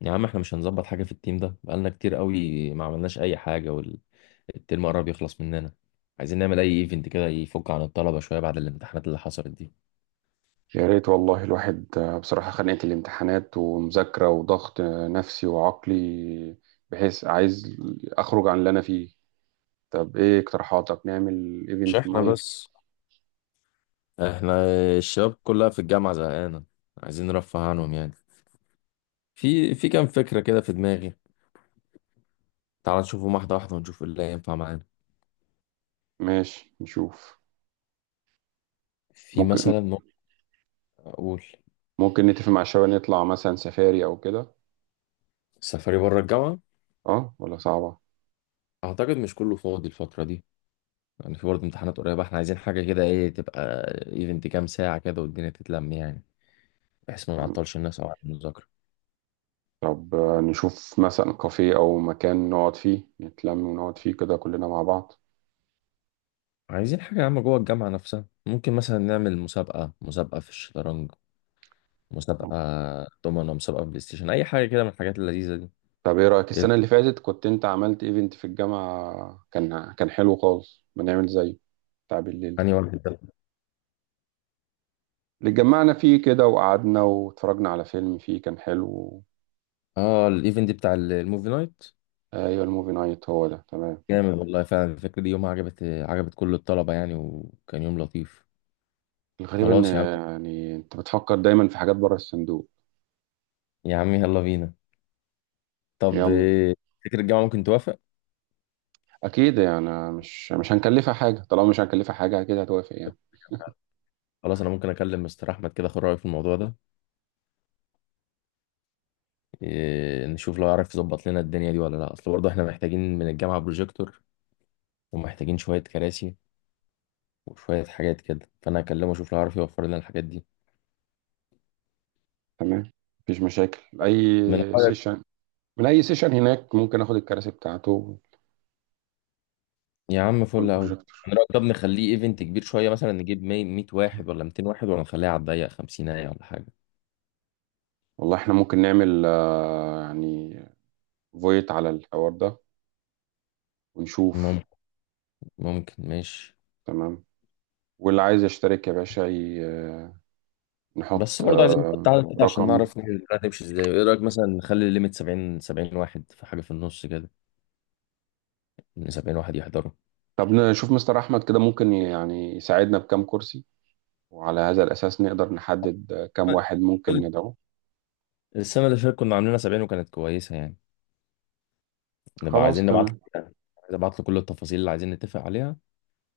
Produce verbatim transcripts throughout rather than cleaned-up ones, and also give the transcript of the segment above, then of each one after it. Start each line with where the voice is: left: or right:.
left: يا عم، احنا مش هنظبط حاجة في التيم ده. بقالنا كتير قوي ما عملناش أي حاجة والترم قرب يخلص مننا. عايزين نعمل أي ايفنت كده يفك عن الطلبة شوية بعد الامتحانات اللي حصلت دي.
right: يا ريت والله الواحد، آه، بصراحة خنقة الامتحانات ومذاكرة وضغط، آه، نفسي وعقلي بحيث عايز أخرج عن اللي أنا فيه. طب إيه اقتراحاتك؟ نعمل
left: مش
right: إيفنت
left: احنا
right: نايت.
left: بس، احنا الشباب كلها في الجامعة زهقانة، عايزين نرفه عنهم يعني. في في كام فكرة كده في دماغي. تعال نشوفهم واحدة واحدة ونشوف ايه اللي هينفع معانا.
right: ماشي، نشوف.
left: في
right: ممكن
left: مثلا ممكن أقول.
right: ممكن نتفق مع الشباب نطلع مثلا سفاري أو كده.
left: سفري بره الجامعة.
right: أه، ولا صعبة.
left: أعتقد مش كله فاضي الفترة دي، يعني في برضه امتحانات قريبة، احنا عايزين حاجة كده. ايه تبقى ايفنت كام ساعة كده والدنيا تتلم يعني، بحيث ما
right: مم.
left: نعطلش الناس أو عن المذاكرة.
right: طب، آه، نشوف مثلا كافيه أو مكان نقعد فيه نتلم ونقعد فيه كده كلنا مع بعض.
left: عايزين حاجة يا عم جوه الجامعة نفسها. ممكن مثلا نعمل مسابقة، مسابقة في الشطرنج،
right: مم.
left: مسابقة دومنة، مسابقة بلاي ستيشن، أي حاجة كده من الحاجات اللذيذة دي.
right: طب ايه رأيك؟ السنة اللي فاتت كنت انت عملت ايفنت في الجامعة كان كان حلو خالص، ما نعمل زيه، بتاع بالليل ده،
left: يعني واحد ده.
right: اللي اتجمعنا فيه كده وقعدنا واتفرجنا على فيلم فيه، كان حلو.
left: اه، الايفنت بتاع ال- الموفي نايت،
right: ايوه، الموفي نايت هو ده، تمام.
left: جامد والله فعلا. الفكرة دي يومها عجبت عجبت كل الطلبة يعني، وكان يوم لطيف.
right: الغريب ان
left: خلاص يا عم،
right: يعني انت بتفكر دايما في حاجات بره الصندوق.
left: يا عم يلا بينا. طب
right: يلا.
left: إيه، فكرة الجامعة ممكن توافق.
right: اكيد يعني مش مش هنكلفها حاجه، طالما مش هنكلفها حاجه اكيد هتوافق يعني.
left: خلاص، انا ممكن اكلم مستر احمد كده، اخد رايه في الموضوع ده. إيه، نشوف لو يعرف يظبط لنا الدنيا دي ولا لا، اصل برضه احنا محتاجين من الجامعه بروجيكتور، ومحتاجين شوية كراسي وشوية حاجات كده. فأنا هكلمه أشوف لو عارف يوفر لنا الحاجات دي.
right: تمام، مفيش مشاكل.
left: من
right: اي
left: رأيك.
right: سيشن، من اي سيشن هناك ممكن اخد الكراسي بتاعته
left: يا عم فل أوي.
right: والبروجيكتور.
left: من رأيك طب نخليه إيفنت كبير شوية، مثلا نجيب مية واحد ولا ميتين واحد، ولا نخليها على الضيق خمسين ولا حاجة.
right: والله احنا ممكن نعمل، آه، يعني، فويت على الحوار ده ونشوف.
left: ممكن، ممكن ماشي.
right: تمام. واللي عايز يشترك يا باشا ي-
left: بس
right: نحط
left: برضه عايزين نحط
right: آه،
left: عدد كده عشان
right: رقم.
left: نعرف ن- نمشي ازاي. ايه رأيك مثلا نخلي الليميت سبعين، سبعين واحد في حاجة في النص كده، ان سبعين واحد يحضروا.
right: طب نشوف مستر أحمد كده ممكن يعني يساعدنا بكام كرسي، وعلى هذا الأساس نقدر نحدد، آه، كام واحد ممكن ندعوه.
left: السنة اللي فاتت كنا عاملينها سبعين وكانت كويسة يعني. نبقى
right: خلاص،
left: عايزين نبعت له.
right: تمام.
left: عايز ابعت له كل التفاصيل اللي عايزين نتفق عليها.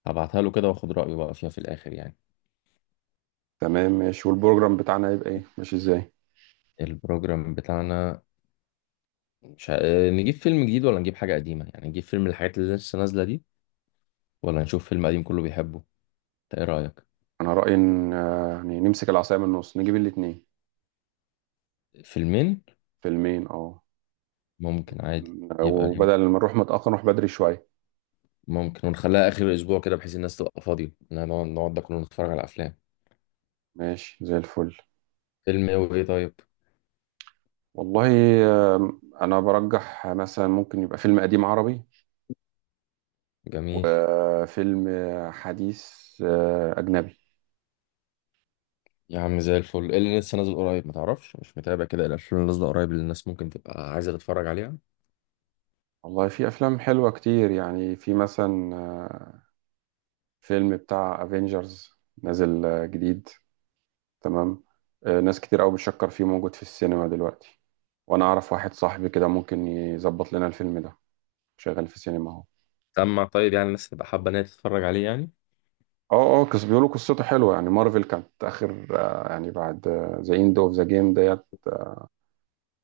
left: هبعتها له كده واخد رأيه بقى فيها في الآخر يعني.
right: تمام ماشي. والبروجرام بتاعنا يبقى إيه؟ ماشي إزاي؟
left: البروجرام بتاعنا. مش ه... آه، نجيب فيلم جديد ولا نجيب حاجة قديمة يعني. نجيب فيلم من الحاجات اللي لسه نازلة دي، ولا نشوف فيلم قديم كله بيحبه. انت ايه رأيك.
right: أنا رأيي إن، آه، يعني، نمسك العصاية من النص، نجيب الاتنين.
left: فيلمين،
right: فيلمين، أه.
left: ممكن عادي. يبقى اليوم
right: وبدل ما نروح متأخر نروح بدري شوية.
left: ممكن، ونخليها آخر الأسبوع كده بحيث الناس تبقى فاضية، إنها نقعد نقعد ده كله نتفرج على أفلام.
right: ماشي زي الفل.
left: فيلم ايه وايه طيب.
right: والله، آه، أنا برجح مثلا ممكن يبقى فيلم قديم عربي،
left: جميل.
right: وفيلم حديث، آه، أجنبي.
left: يا عم زي الفل. ايه اللي لسه نازل قريب، ما تعرفش؟ مش متابع كده الأفلام اللي نازلة قريب اللي الناس ممكن تبقى عايزة تتفرج عليها.
right: والله في افلام حلوه كتير يعني، في مثلا، آه، فيلم بتاع افنجرز نازل، آه، جديد. تمام. آه، ناس كتير قوي بتشكر فيه، موجود في السينما دلوقتي. وانا اعرف واحد صاحبي كده ممكن يظبط لنا الفيلم ده، شغال في السينما اهو.
left: سمع طيب، يعني الناس تبقى حابة إن هي تتفرج عليه يعني.
right: اه اه، قص بيقولوا قصته حلوه يعني. مارفل كانت اخر، آه، يعني، بعد ذا اند اوف ذا جيم ديت، آه،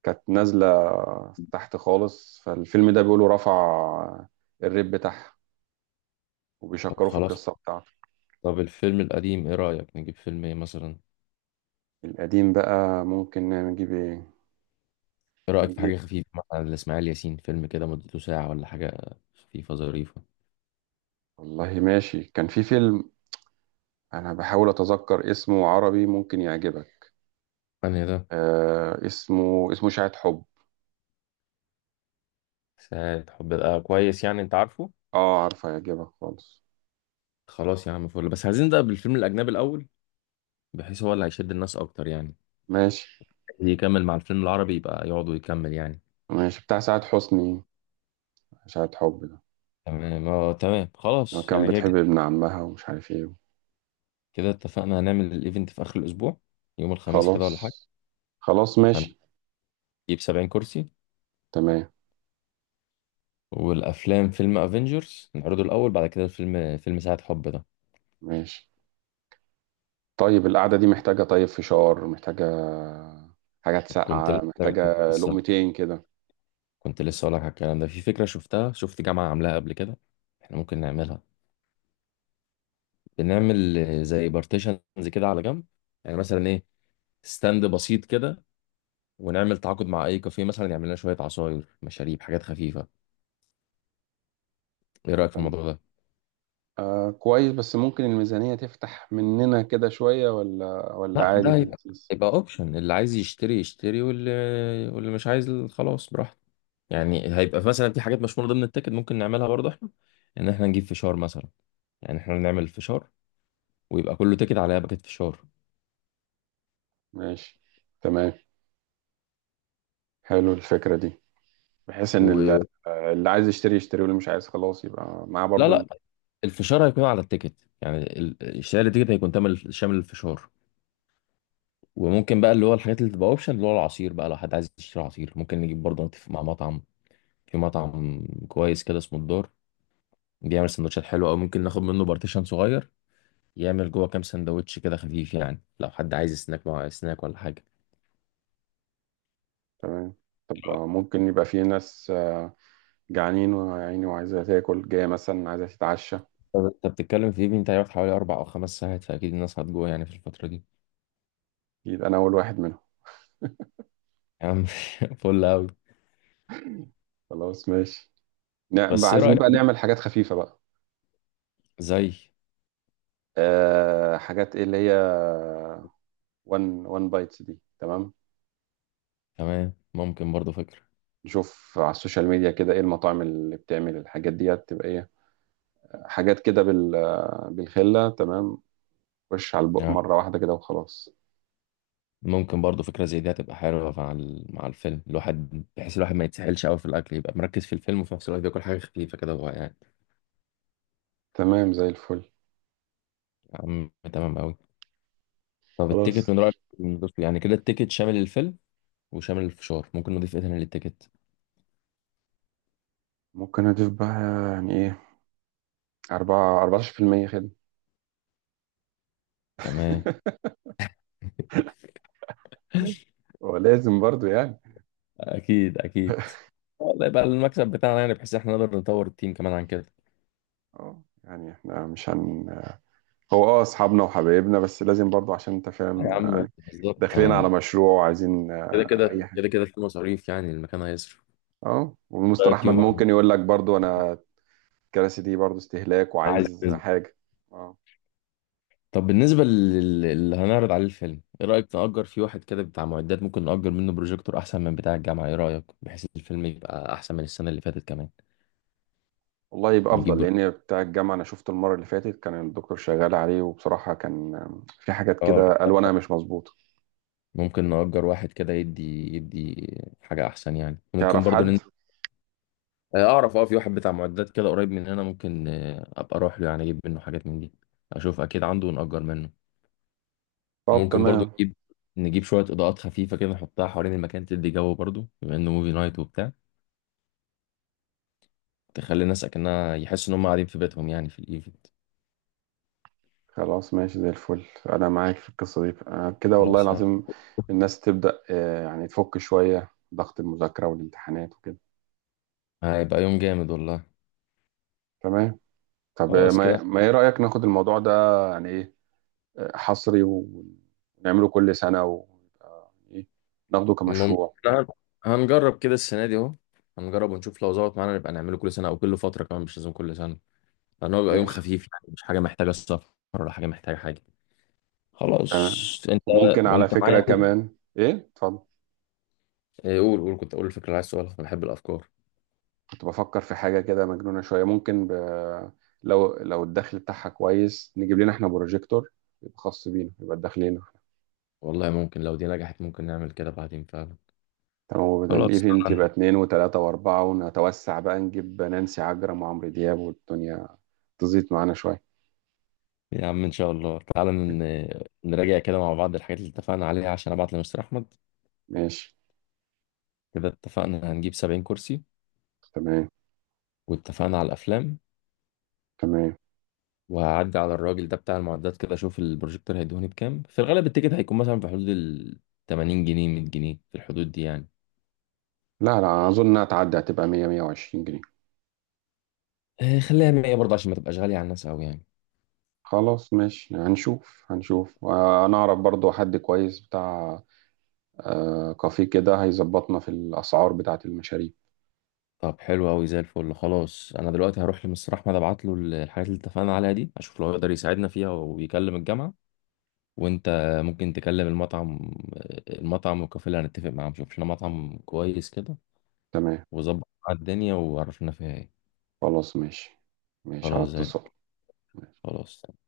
right: كانت نازله تحت خالص، فالفيلم ده بيقولوا رفع الريت بتاعها،
left: طب
right: وبيشكروا في
left: خلاص.
right: القصه بتاعته.
left: طب الفيلم القديم ايه رأيك نجيب فيلم ايه مثلا.
right: القديم بقى ممكن نجيب ايه؟
left: ايه رأيك في
right: نجيب،
left: حاجة خفيفة، مثلا لإسماعيل ياسين فيلم كده مدته ساعة ولا حاجة، خفيفة ظريفة.
right: والله ماشي، كان في فيلم انا بحاول اتذكر اسمه، عربي، ممكن يعجبك.
left: انا ده.
right: آه اسمه اسمه شاهد حب.
left: ساعة حب، آه كويس يعني. انت عارفه.
right: اه، عارفه، يعجبك خالص.
left: خلاص يا عم فل. بس عايزين نبدأ بالفيلم الأجنبي الأول، بحيث هو اللي هيشد الناس أكتر يعني.
right: ماشي
left: اللي يكمل مع الفيلم العربي يبقى يقعدوا يكمل يعني.
right: ماشي بتاع سعاد حسني، شاهد حب ده،
left: تمام، اه تمام،
right: لما
left: خلاص
right: كان
left: يعني كده
right: بتحب
left: كده.
right: ابن عمها ومش عارف ايه.
left: كده اتفقنا هنعمل الإيفنت في آخر الأسبوع، يوم الخميس كده
right: خلاص.
left: ولا حاجة.
right: خلاص ماشي.
left: هنجيب سبعين كرسي.
right: تمام
left: والأفلام: فيلم افنجرز نعرضه الأول، بعد كده الفيلم فيلم ساعة حب ده.
right: ماشي. طيب القعدة دي محتاجة، طيب فشار، محتاجة حاجات
left: كنت
right: ساقعة،
left: لسه،
right: محتاجة
left: لسه،
right: لقمتين كده.
left: كنت لسه اقول لك على الكلام ده. في فكره شفتها شفت جامعه عاملاها قبل كده، احنا ممكن نعملها. بنعمل آه، زي بارتيشنز كده على جنب، يعني مثلا ايه، ستاند بسيط كده، ونعمل تعاقد مع اي كافيه مثلا يعمل لنا شويه عصاير، مشاريب، حاجات خفيفه. ايه رايك في الموضوع ده.
right: آه، كويس. بس ممكن الميزانية تفتح مننا كده شوية، ولا ولا
left: لا
right: عادي
left: ده
right: في
left: هيبقى
right: اللذيذ.
left: هيبقى اوبشن. اللي عايز يشتري يشتري، واللي واللي مش عايز خلاص براحته. يعني هيبقى مثلا في حاجات مش من ضمن التيكت ممكن نعملها برضه احنا، ان احنا نجيب فشار مثلا. يعني احنا نعمل فشار ويبقى كله تيكت عليها باكت فشار.
right: ماشي، تمام. حلو الفكرة دي، بحيث ان ال-
left: و...
right: آه، اللي عايز يشتري يشتري، واللي مش عايز خلاص يبقى معاه
left: لا
right: برضو اللي.
left: لا، الفشار هيكون على التيكت. يعني ال- اشتراك التيكت هيكون تامل شامل الفشار. وممكن بقى اللي هو الحاجات اللي تبقى اوبشن اللي هو العصير بقى، لو حد عايز يشتري عصير ممكن نجيب برضه. نتفق مع مطعم، في مطعم كويس كده اسمه الدار، بيعمل سندوتشات حلوه. او ممكن ناخد منه بارتيشن صغير يعمل جوه كام سندوتش كده خفيف، يعني لو حد عايز سناك مع سناك ولا حاجه.
right: تمام. طب، آه، ممكن يبقى في ناس، آه، جعانين وعيني وعايزة تاكل، جاية مثلا عايزة تتعشى.
left: طب انت بتتكلم في ايفنت هيقعد حوالي اربع او خمس ساعات، فاكيد الناس هتجوع يعني في الفتره دي.
right: يبقى انا اول واحد منهم.
left: يا عم فل قوي.
right: خلاص ماشي. نعم بقى،
left: بس ايه
right: عايزين
left: رايك،
right: بقى نعمل حاجات خفيفة بقى.
left: زي.
right: أه، حاجات ايه اللي هي؟ وان وان بايتس دي تمام.
left: تمام، ممكن برضه فكره.
right: نشوف على السوشيال ميديا كده ايه المطاعم اللي بتعمل الحاجات ديت، تبقى ايه، حاجات كده، بال بالخلة. تمام، وش على البق
left: يعني
right: مرة واحدة كده وخلاص.
left: ممكن برضو فكرة زي دي هتبقى حلوة مع ال- مع الفيلم الواحد، بحيث الواحد ما يتسحلش قوي في الأكل، يبقى مركز في الفيلم وفي نفس الوقت بياكل حاجة خفيفة كده وهو قاعد.
right: تمام زي الفل.
left: يا عم تمام قوي. طب التيكت
right: خلاص.
left: من رأيك ندوس فيه؟ يعني كده التيكت شامل الفيلم وشامل الفشار. ممكن نضيف ايه تاني للتيكت؟
right: ممكن اضيف بقى، يعني ايه، أربعة 14% خدمة.
left: تمام.
right: ولازم برضو يعني.
left: أكيد أكيد. آه، ده يبقى المكسب بتاعنا يعني، بحيث احنا نقدر نطور التيم كمان عن كده.
right: اه، يعني احنا مش هن هو اه، اصحابنا وحبايبنا، بس لازم برضو عشان انت
left: يا
right: فاهم
left: عم
right: يعني،
left: بالظبط
right: داخلين على
left: يعني.
right: مشروع وعايزين،
left: كده
right: آه، اي
left: كده
right: حاجه.
left: كده كده في مصاريف يعني، المكان هيصرف.
right: اه، والمستر
left: رأيك
right: احمد
left: يوم.
right: ممكن يقول لك برضو انا الكراسي دي برضو استهلاك
left: عايز.
right: وعايز حاجة. اه.
left: طب بالنسبة لل- اللي هنعرض عليه الفيلم، ايه رأيك نأجر فيه واحد كده بتاع معدات؟ ممكن نأجر منه بروجيكتور احسن من بتاع الجامعة. ايه رأيك بحيث الفيلم يبقى احسن من السنة اللي فاتت كمان.
right: والله يبقى
left: نجيب
right: أفضل،
left: برو-
right: لأن بتاع الجامعة أنا شفته المرة اللي فاتت كان الدكتور شغال عليه، وبصراحة كان، آم، في حاجات
left: اه
right: كده ألوانها مش مظبوطة.
left: ممكن نأجر واحد كده يدي يدي حاجة احسن يعني. ممكن
right: تعرف
left: برضو
right: حد؟
left: نن... آه، اعرف. اه في واحد بتاع معدات كده قريب مننا. ممكن آه، ابقى اروح له، يعني اجيب منه حاجات من دي. اشوف اكيد عنده ونأجر منه.
right: طب
left: ممكن برضو
right: تمام.
left: نجيب نجيب شوية اضاءات خفيفة كده نحطها حوالين المكان تدي جو برضو، بما انه موفي نايت وبتاع. تخلي الناس اكنها يحسوا ان هم قاعدين في بيتهم يعني في الايفنت.
right: خلاص ماشي زي الفل. أنا معاك في القصة دي، آه، كده والله
left: خلاص يعني.
right: العظيم. الناس تبدأ، آه، يعني، تفك شوية ضغط المذاكرة والامتحانات وكده.
left: هيبقى يوم جامد والله.
right: تمام. طب، آه،
left: خلاص كده.
right: ما ما إيه رأيك ناخد الموضوع ده، يعني إيه، آه، حصري، ونعمله كل سنة، ويبقى إيه، ناخده
left: ممكن
right: كمشروع.
left: إحنا هنجرب كده السنه دي اهو. هنجرب ونشوف لو ظبط معانا نبقى نعمله كل سنه او كل فتره، كمان مش لازم كل سنه لان هو بيبقى يوم
right: ماشي،
left: خفيف يعني، مش حاجه محتاجه سفر ولا حاجه محتاجه حاجه.
right: تمام.
left: خلاص انت.
right: وممكن على
left: وانت معايا
right: فكرة
left: كده.
right: كمان. ايه، اتفضل.
left: إيه، قول قول، كنت اقول الفكره اللي عايز تقولها. انا بحب الافكار.
right: كنت بفكر في حاجة كده مجنونة شوية، ممكن ب... لو لو الدخل بتاعها كويس نجيب لنا احنا بروجيكتور، يبقى خاص بينا، يبقى داخلين.
left: والله ممكن لو دي نجحت ممكن نعمل كده بعدين فعلا.
right: تمام. وبدل
left: خلاص
right: الايفنت يبقى اتنين وتلاتة واربعة، ونتوسع بقى، نجيب نانسي عجرم وعمرو دياب، والدنيا تزيد معانا شوية.
left: يا عم، ان شاء الله تعالى ن- نراجع كده مع بعض الحاجات اللي اتفقنا عليها عشان ابعت لمستر احمد.
right: ماشي.
left: كده اتفقنا هنجيب سبعين كرسي،
right: تمام
left: واتفقنا على الافلام.
right: تمام.
left: وهعدي على الراجل ده بتاع المعدات كده اشوف البروجيكتور هيدوني بكام. في الغالب التيكت هيكون مثلا في حدود ال تمانين جنيه، مية جنيه في الحدود دي يعني.
right: لا، لا أظن إنها تعدي، هتبقى مية، مية وعشرين جنيه.
left: آه، خليها مية برضه عشان ما تبقاش غالية على الناس قوي يعني.
right: خلاص ماشي. هنشوف هنشوف، آه، أنا أعرف برضو حد كويس بتاع، آه كافيه كده، هيظبطنا في الأسعار بتاعة المشاريب.
left: طب حلو قوي زي الفل. خلاص انا دلوقتي هروح لمستر احمد، ابعت له الحاجات اللي اتفقنا عليها دي، اشوف لو يقدر يساعدنا فيها ويكلم الجامعة. وانت ممكن تكلم المطعم المطعم والكافيه اللي هنتفق معاهم. شوف لنا مطعم كويس كده
right: تمام.
left: وظبط مع الدنيا وعرفنا فيها ايه.
right: خلاص ماشي. ماشي، على
left: خلاص زي
right: اتصال.
left: الفل. خلاص